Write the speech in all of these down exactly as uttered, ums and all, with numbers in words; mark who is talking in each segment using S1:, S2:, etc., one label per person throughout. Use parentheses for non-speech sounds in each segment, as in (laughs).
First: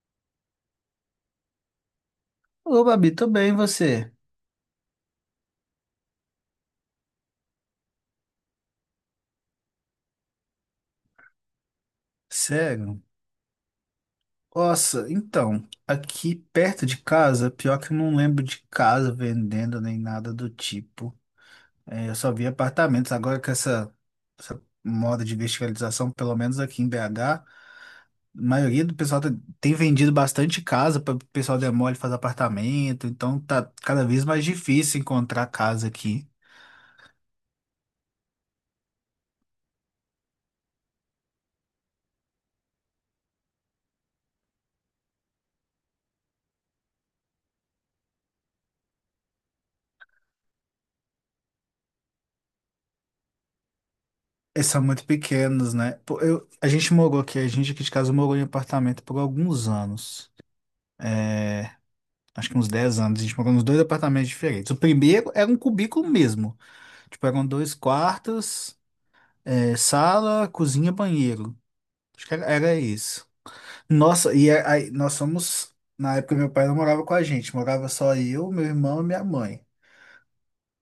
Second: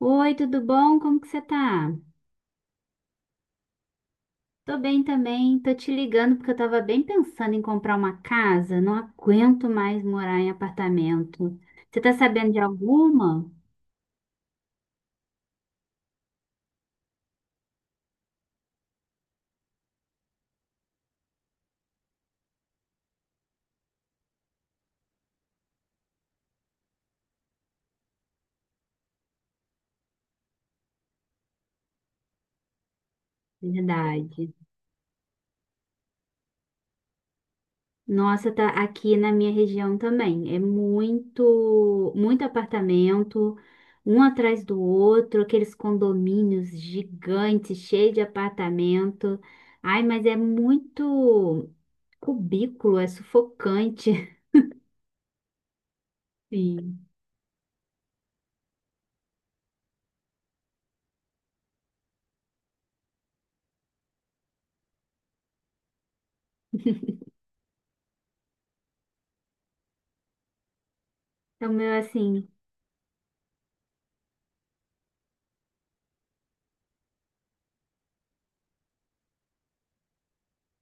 S1: Oi, tudo bom? Como que você tá?
S2: Ô, Babi, tô bem, e você?
S1: Tô bem também, tô te ligando porque eu tava bem pensando em comprar uma casa, não aguento mais morar em apartamento. Você tá sabendo de
S2: Sério?
S1: alguma?
S2: Nossa, então, aqui perto de casa, pior que eu não lembro de casa vendendo nem nada do tipo. É, eu só vi apartamentos. Agora com essa, essa moda de verticalização, pelo menos aqui em B H, a maioria do pessoal tá- tem vendido bastante casa para o pessoal demole fazer apartamento. Então tá cada vez mais
S1: Verdade.
S2: difícil encontrar casa aqui.
S1: Nossa, tá aqui na minha região também. É muito, muito apartamento, um atrás do outro, aqueles condomínios gigantes, cheios de apartamento. Ai, mas é muito cubículo, é sufocante.
S2: E são muito pequenos, né? Pô, Eu,
S1: (laughs)
S2: a gente
S1: Sim.
S2: morou aqui, a gente aqui de casa morou em apartamento por alguns anos. Acho que uns dez anos, a gente morou nos dois apartamentos diferentes. O primeiro era um cubículo mesmo. Tipo, eram dois quartos, eh, sala, cozinha, banheiro.
S1: O meu, é
S2: Acho que era,
S1: assim,
S2: era isso. Nossa, e a- aí nós somos. Na época, meu pai não morava com a gente, morava só eu, meu irmão e minha mãe.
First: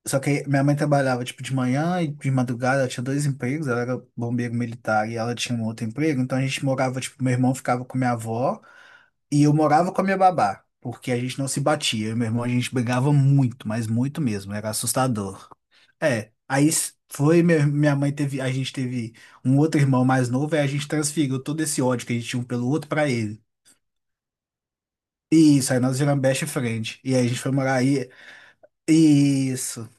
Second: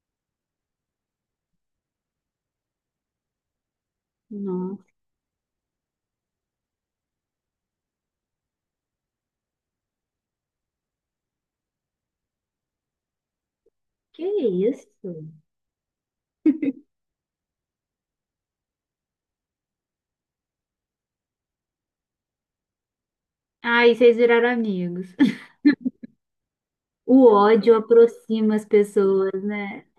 S2: Só que minha mãe trabalhava, tipo, de manhã e de madrugada, ela tinha dois empregos, ela era bombeiro
S1: nossa,
S2: militar e ela tinha um outro emprego, então a gente morava, tipo, meu irmão ficava com minha avó. E eu morava com a minha babá, porque a gente não se batia. Eu e meu irmão, a gente brigava muito, mas muito
S1: que
S2: mesmo, era
S1: isso?
S2: assustador. É, aí s- foi, meu- Minha mãe teve, a gente teve um outro irmão mais novo, aí a gente transferiu todo esse ódio que a gente tinha um pelo outro pra ele.
S1: Ai, vocês viraram amigos. (laughs)
S2: E isso, aí nós viramos best friend. E aí
S1: O
S2: a gente foi
S1: ódio
S2: morar aí.
S1: aproxima as pessoas, né?
S2: Isso.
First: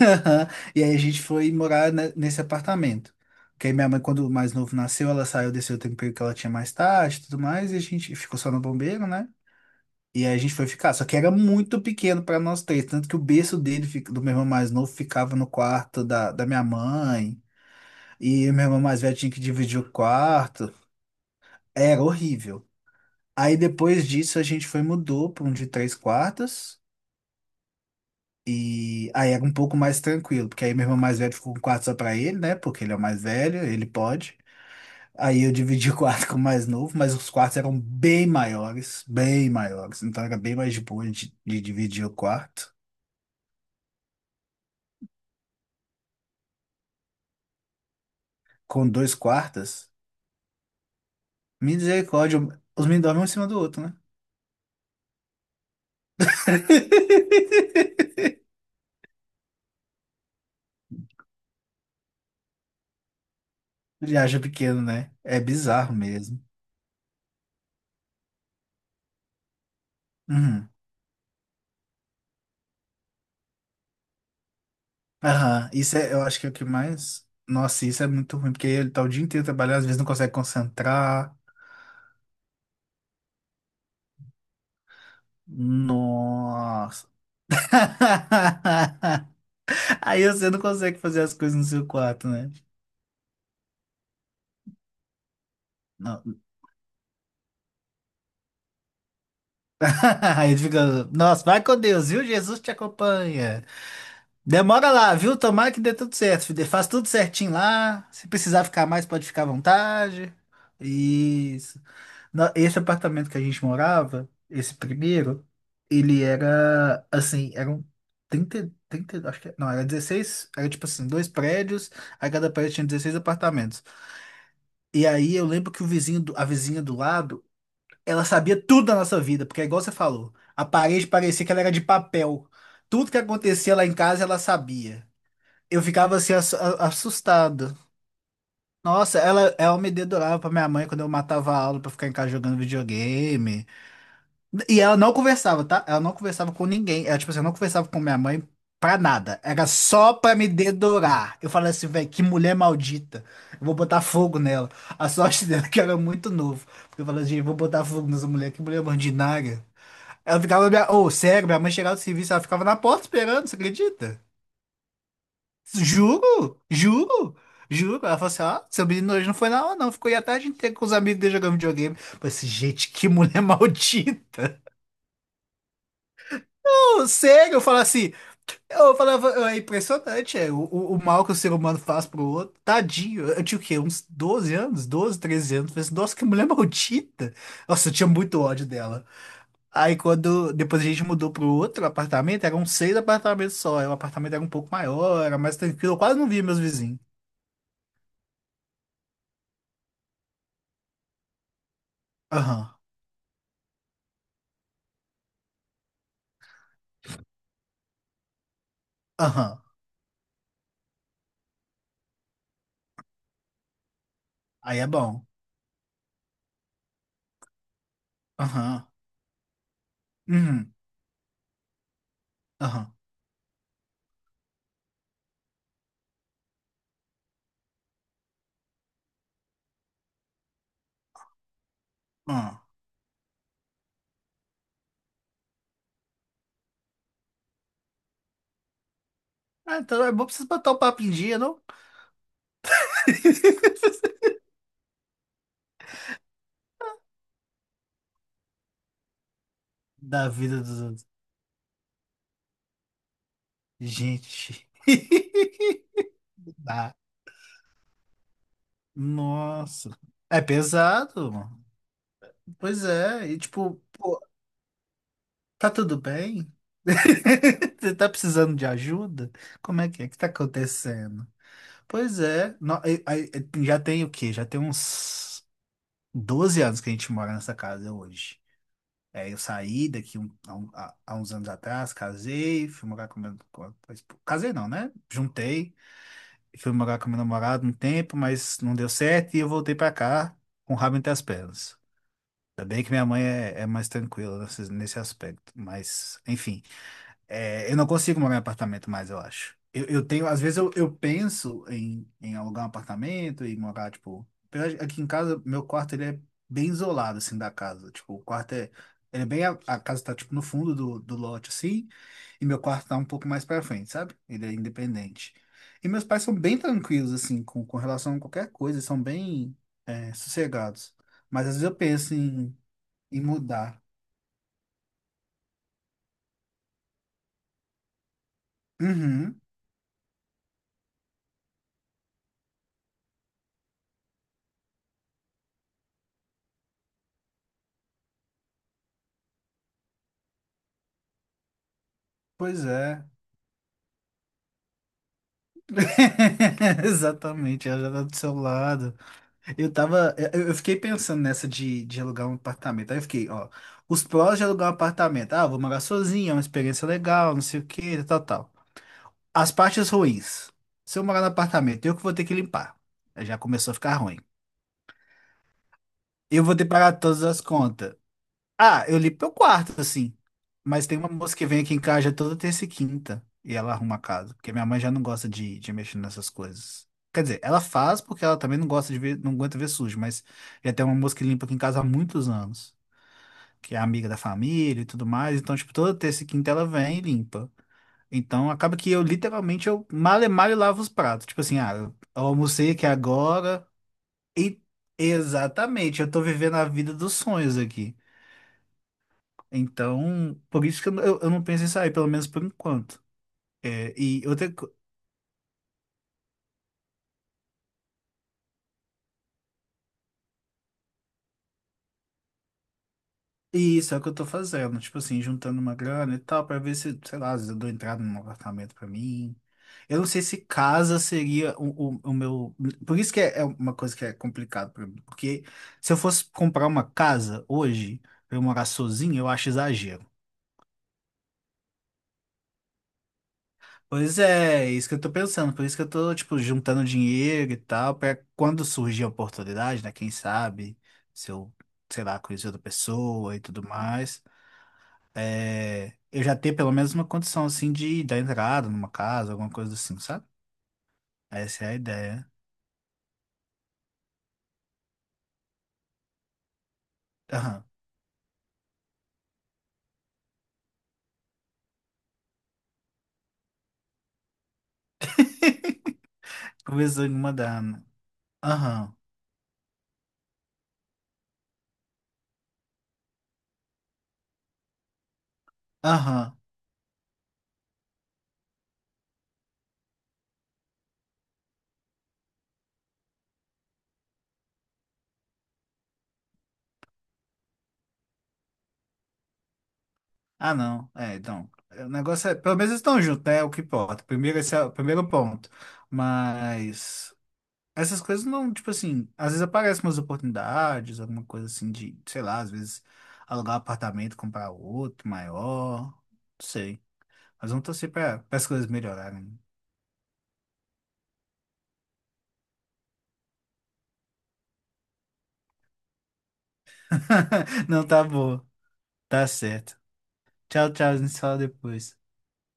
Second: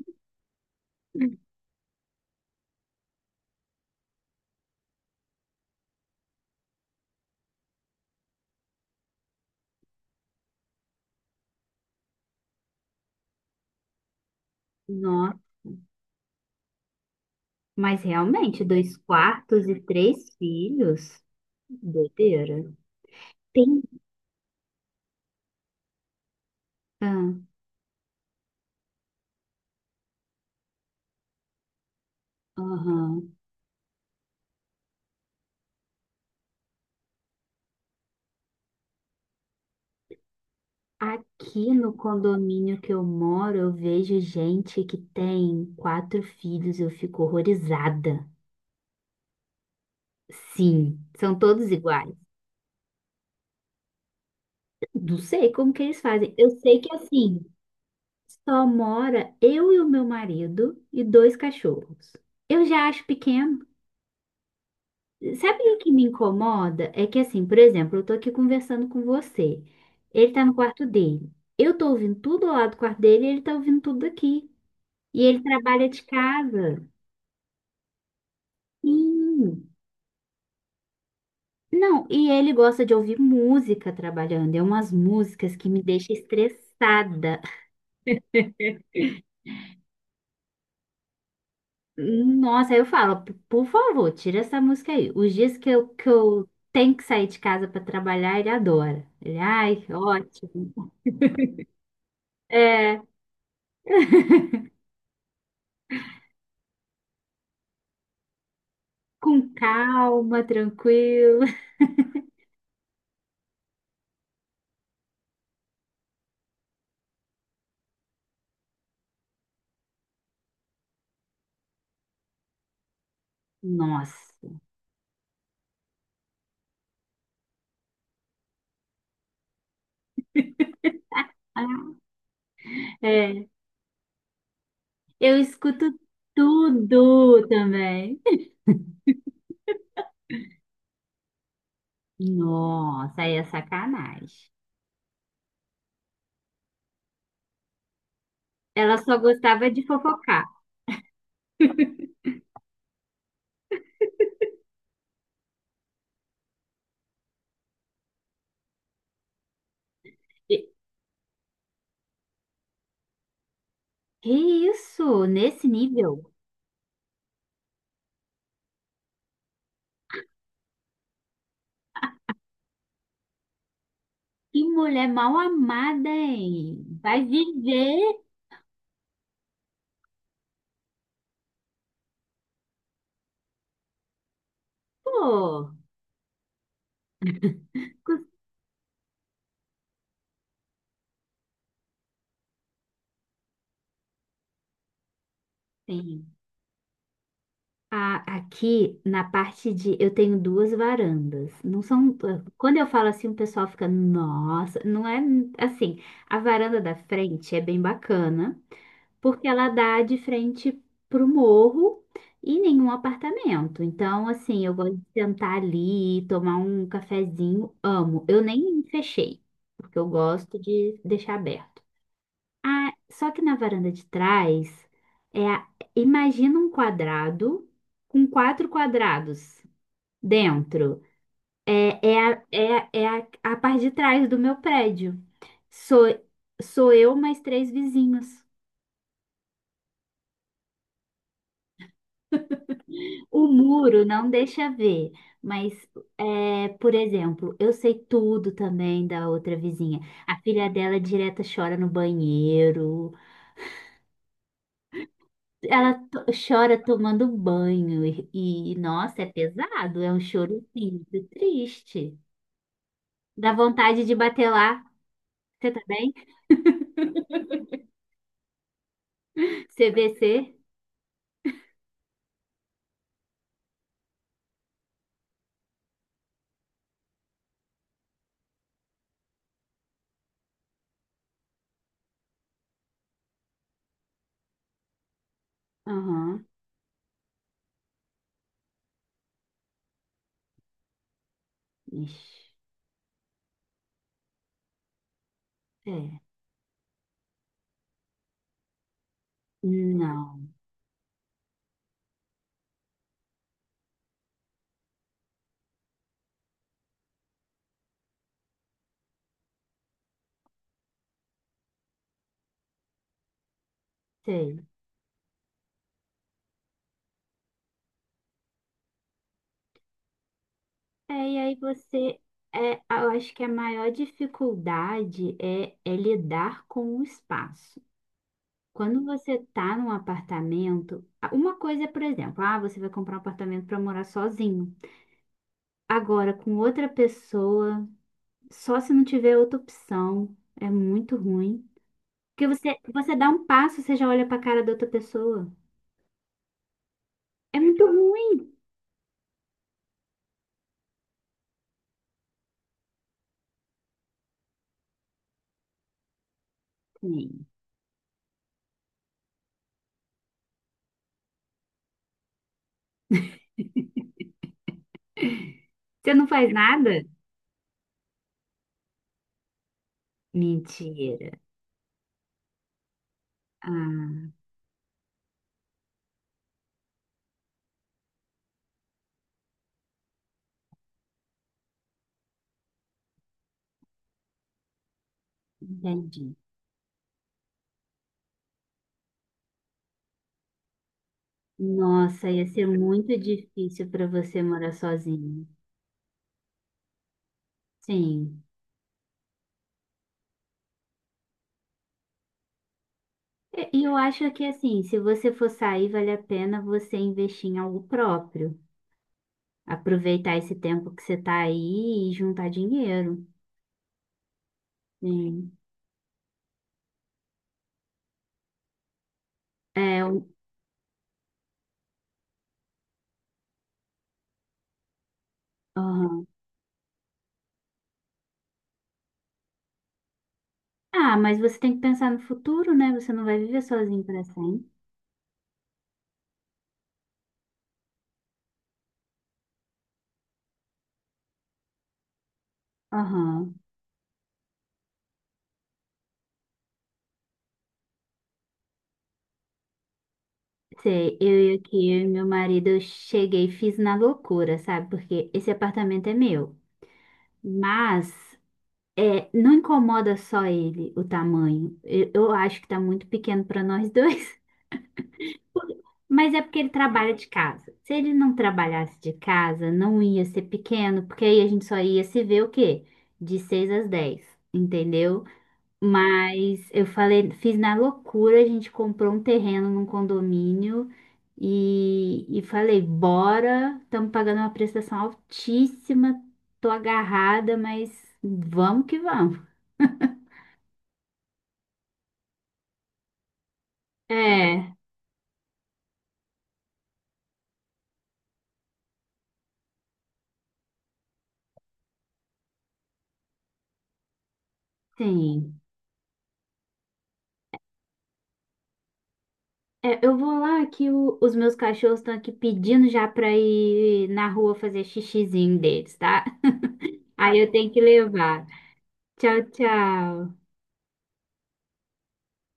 S2: (laughs) Aham. E aí a gente foi morar ne- nesse apartamento. Porque aí minha mãe, quando o mais novo nasceu, ela saiu desse outro emprego que ela tinha mais tarde e tudo mais, e a gente ficou só no bombeiro, né? E aí a gente foi ficar, só que era muito pequeno para nós três, tanto que o berço dele, fica- do meu irmão mais novo, ficava
S1: Nossa,
S2: no quarto da, da minha mãe,
S1: mas
S2: e
S1: realmente,
S2: meu irmão
S1: dois
S2: mais velho tinha que
S1: quartos
S2: dividir
S1: e
S2: o
S1: três
S2: quarto,
S1: filhos?
S2: era horrível.
S1: Doideira.
S2: Aí
S1: Tem.
S2: depois disso a gente foi mudou para um de três quartos,
S1: Ah,
S2: e aí era um pouco mais tranquilo, porque aí meu irmão mais velho ficou com um quarto só para ele, né, porque ele é o mais
S1: aham.
S2: velho, ele pode. Aí eu dividi o quarto (laughs) com o mais novo, mas os quartos eram bem maiores, bem maiores, então era bem mais de boa de de
S1: Aqui no
S2: dividir o quarto.
S1: condomínio que eu moro, eu vejo gente que tem quatro filhos, eu fico horrorizada.
S2: Com dois quartas?
S1: Sim, são todos iguais.
S2: Misericórdia, os meninos dormem um em cima do outro, né?
S1: Não sei como que eles fazem. Eu sei que assim.
S2: (laughs)
S1: Só mora eu e o meu marido e dois cachorros. Eu já acho pequeno.
S2: Ele acha pequeno, né? É
S1: Sabe o que
S2: bizarro
S1: me
S2: mesmo.
S1: incomoda? É que assim, por exemplo, eu tô aqui conversando com você. Ele tá no
S2: Uhum.
S1: quarto dele. Eu tô ouvindo tudo lá do quarto dele e ele tá ouvindo tudo aqui. E ele
S2: Aham.
S1: trabalha
S2: Isso
S1: de
S2: é, eu acho que é o que
S1: casa.
S2: mais. Nossa, isso é muito ruim, porque ele tá o dia inteiro
S1: Sim.
S2: trabalhando, às vezes não consegue concentrar.
S1: Não, e ele gosta de ouvir música trabalhando. É umas músicas que me deixam
S2: Nossa.
S1: estressada. (laughs)
S2: (laughs) Aí você não consegue fazer as coisas no seu quarto, né?
S1: Nossa, aí eu falo, "P- por favor, tira essa música aí. Os dias que eu, que
S2: Não.
S1: eu tenho que sair de casa para trabalhar, ele adora. Ele, ai,
S2: (laughs) Aí ele
S1: ótimo.
S2: fica, nossa, vai com Deus, viu? Jesus te
S1: É,
S2: acompanha. Demora lá, viu? Tomara que dê tudo certo, filho. Faz tudo certinho lá. Se precisar ficar mais, pode ficar à
S1: com
S2: vontade.
S1: calma, tranquilo. (laughs)
S2: Isso. Na- Esse apartamento que a gente morava, esse primeiro, ele era assim, eram trinta trinta acho que, não, era dezesseis, era tipo assim, dois prédios, a cada prédio tinha dezesseis apartamentos.
S1: Nossa.
S2: E aí eu lembro que o vizinho, do- a vizinha do lado, ela sabia tudo da nossa vida, porque é igual você falou, a parede parecia que ela era de
S1: Ah,
S2: papel. Tudo que
S1: é,
S2: acontecia lá em casa, ela sabia.
S1: eu
S2: Eu
S1: escuto
S2: ficava assim ass- a-
S1: tudo
S2: assustado.
S1: também.
S2: Nossa, ela, ela me dedurava pra minha mãe quando eu matava a aula pra ficar em casa jogando
S1: Nossa, aí é
S2: videogame.
S1: sacanagem.
S2: E ela não conversava, tá? Ela não conversava com ninguém. Ela, tipo assim, eu não conversava com minha mãe
S1: Ela
S2: pra
S1: só
S2: nada. Era
S1: gostava de
S2: só pra
S1: fofocar.
S2: me dedurar. Eu falei assim, velho, que mulher maldita. Eu vou botar fogo nela. A sorte (laughs) dela é que eu era muito novo. Porque eu falei assim, vou botar fogo nessa mulher, que mulher ordinária. Ela
S1: E-
S2: ficava, minha... oh, sério, minha mãe chegava do serviço, ela ficava na porta esperando, você acredita?
S1: Que isso? Nesse nível?
S2: Juro, juro, juro. Ela falou assim: ó, seu menino hoje não foi na aula, não. Ficou aí a tarde inteira com os amigos dele jogando videogame. Eu falei assim, gente, que mulher (laughs) maldita.
S1: Que mulher mal amada, hein?
S2: Pô,
S1: Vai
S2: sério, eu falo assim,
S1: viver,
S2: eu falava, é impressionante, é, o, o, o mal que o ser humano faz pro outro. Tadinho, eu tinha o quê? Uns doze anos, doze, treze anos.
S1: pô.
S2: Eu falei assim, nossa, que mulher maldita. Nossa, eu tinha muito ódio dela. Aí quando depois a gente mudou pro outro apartamento, eram seis apartamentos só. Aí o apartamento era um pouco maior, era mais tranquilo, eu quase não
S1: Sim.
S2: via meus vizinhos.
S1: A- Aqui na parte de eu tenho duas varandas. Não são, ah,
S2: Aham,
S1: quando eu falo assim, o pessoal fica, nossa, não é assim. A varanda da frente é bem bacana, porque
S2: aham.
S1: ela dá de frente pro morro e nenhum apartamento. Então, assim, eu
S2: Aí é
S1: gosto de
S2: bom.
S1: sentar ali, tomar um cafezinho, amo. Eu nem
S2: Aham.
S1: fechei, porque eu gosto
S2: Uhum.
S1: de deixar aberto. Ah,
S2: Aham.
S1: só que na varanda de trás, é, a- imagina um quadrado com quatro quadrados dentro. É, é, a,
S2: Aham.
S1: é, a- é a, a parte de trás do meu prédio. Sou, sou eu mais três vizinhos.
S2: Ah, então é bom pra vocês botar o papo em dia, não?
S1: O
S2: (laughs)
S1: muro não deixa ver, mas, é, por exemplo, eu sei tudo também da outra vizinha.
S2: Da
S1: A
S2: vida
S1: filha
S2: dos
S1: dela
S2: outros.
S1: direta chora no banheiro.
S2: Gente. (laughs)
S1: Ela to- chora
S2: Tá.
S1: tomando banho e, e, nossa, é
S2: Nossa.
S1: pesado, é um
S2: É
S1: choro assim, muito
S2: pesado, mano.
S1: triste.
S2: Pois é. E
S1: Dá
S2: tipo,
S1: vontade de
S2: pô,
S1: bater lá.
S2: tá
S1: Você tá
S2: tudo
S1: bem?
S2: bem? (laughs) Você tá precisando de ajuda? Como é que é? O que tá
S1: C V C?
S2: acontecendo? Pois é. No- aí- aí- já tem o quê? Já tem uns doze anos que a gente mora nessa casa hoje. É, eu saí daqui um- há, um- há- há uns anos atrás, casei, fui morar com meu... com a- casei não, né? Juntei,
S1: Aham.
S2: fui morar com meu namorado um tempo, mas não deu certo e eu voltei pra cá com o rabo entre as pernas.
S1: Ixi,
S2: Ainda bem que minha mãe é, é mais tranquila nesse, nesse aspecto, mas
S1: é.
S2: enfim. É, eu não consigo morar em apartamento mais, eu acho. Eu, eu tenho, às
S1: Não,
S2: vezes eu, eu penso em, em alugar um apartamento e morar, tipo. apesar de- Aqui em casa, meu quarto ele é bem isolado, assim, da casa. Tipo, o quarto é. Ele é bem. A, a casa tá, tipo, no fundo do, do lote, assim. E meu quarto tá um pouco mais pra frente, sabe? Ele é
S1: sei.
S2: independente. E meus pais são bem tranquilos, assim, com, com relação a qualquer coisa. São bem, é, sossegados.
S1: É, e
S2: Mas
S1: aí
S2: às vezes eu penso
S1: você,
S2: em,
S1: é, eu
S2: em
S1: acho que a
S2: mudar.
S1: maior dificuldade é, é lidar com o espaço. Quando você
S2: Uhum,
S1: tá num apartamento, a- uma coisa é, por exemplo, ah, você vai comprar um apartamento para morar sozinho. Agora, com outra pessoa. Só se não tiver outra opção. É muito ruim. Porque
S2: pois
S1: você,
S2: é.
S1: você dá um passo, você já olha pra cara da outra pessoa.
S2: (laughs)
S1: É
S2: Exatamente, ela
S1: muito
S2: já tá do seu
S1: ruim.
S2: lado. Eu tava, eu eu fiquei pensando nessa de, de alugar um apartamento. Aí eu fiquei, ó, os prós de alugar um apartamento. Ah, vou morar sozinho, é uma experiência legal, não
S1: Sim.
S2: sei o que tal, tal. As partes ruins. Se eu morar no apartamento, eu que vou ter que limpar. Aí já começou a ficar ruim.
S1: Você não
S2: Eu
S1: faz
S2: vou ter que pagar
S1: nada?
S2: todas as contas. Ah, eu li pro quarto, assim. Mas tem uma
S1: Mentira.
S2: moça que vem aqui em casa já toda terça e quinta e ela arruma a
S1: Ah,
S2: casa, porque minha mãe já não gosta de, de mexer nessas coisas. Quer dizer, ela faz porque ela também não gosta de ver, não aguenta ver sujo, mas já tem uma moça que limpa aqui em casa há muitos anos, que é amiga da família e tudo mais. Então, tipo, toda terça e
S1: entendi.
S2: quinta ela vem e limpa. Então, acaba que eu literalmente eu mal e mal lavo os pratos. Tipo assim, ah, eu
S1: Nossa, ia ser
S2: almocei aqui
S1: muito
S2: agora
S1: difícil pra você
S2: e
S1: morar sozinho.
S2: exatamente, eu tô vivendo a vida dos sonhos aqui.
S1: Sim.
S2: Então, por isso que eu, eu eu não penso em sair, pelo menos por enquanto.
S1: E e eu
S2: É, e
S1: acho que
S2: outra, co-
S1: assim, se você for sair, vale a pena você investir em algo próprio. Aproveitar esse tempo que você tá aí e juntar dinheiro.
S2: e isso é o que eu tô fazendo, tipo assim,
S1: Sim.
S2: juntando uma grana e tal, pra ver se, sei lá, às vezes eu dou entrada num apartamento pra mim. Eu
S1: É,
S2: não sei
S1: um-
S2: se casa seria o, o, o meu. Por isso que é, é uma coisa que é complicado pra mim. Porque se eu
S1: aham.
S2: fosse comprar uma casa hoje, pra eu morar sozinho, eu acho exagero.
S1: Ah, mas você tem que pensar no futuro, né? Você não vai viver sozinho
S2: Pois
S1: para sempre.
S2: é, isso que eu tô pensando. Por isso que eu tô, tipo, juntando dinheiro e tal, pra quando surgir a oportunidade, né? Quem sabe, se eu, sei lá, conhecer outra pessoa e
S1: Aham.
S2: tudo mais, é, eu já ter pelo menos uma condição, assim, de dar entrada numa casa, alguma coisa assim, sabe?
S1: Sei, eu e
S2: Essa é a
S1: aqui, eu e meu
S2: ideia.
S1: marido, eu cheguei, e fiz na loucura, sabe? Porque esse apartamento é meu.
S2: Aham.
S1: Mas é, não incomoda só ele o tamanho. Eu, eu acho que tá muito pequeno para nós dois. (laughs) Mas é
S2: (laughs)
S1: porque ele
S2: Começou a
S1: trabalha
S2: me
S1: de
S2: mandar,
S1: casa.
S2: né?
S1: Se ele não
S2: Aham.
S1: trabalhasse de casa, não ia ser pequeno, porque aí a gente só ia se ver o quê? De seis às dez, entendeu?
S2: Aham.
S1: Mas eu falei, fiz na loucura, a gente comprou um terreno num condomínio e, e falei, bora, estamos pagando uma prestação altíssima, tô agarrada, mas vamos que vamos.
S2: Ah, não. É, então. é, O negócio é. Pelo menos eles estão juntos, né? É o que importa. Primeiro, esse é o
S1: É,
S2: primeiro ponto. Mas. Essas coisas não, tipo assim, às vezes aparecem umas oportunidades, alguma coisa assim de, sei lá, às vezes alugar um apartamento, comprar outro
S1: sim.
S2: maior, não sei. Mas vamos torcer para as coisas melhorarem.
S1: É, eu vou lá que o- os meus cachorros estão aqui pedindo já pra ir na rua fazer xixizinho deles, tá? Aí eu
S2: (laughs)
S1: tenho que
S2: Não tá
S1: levar.
S2: boa, tá
S1: Tchau,
S2: certo.
S1: tchau.
S2: Tchau, tchau, a gente se fala depois.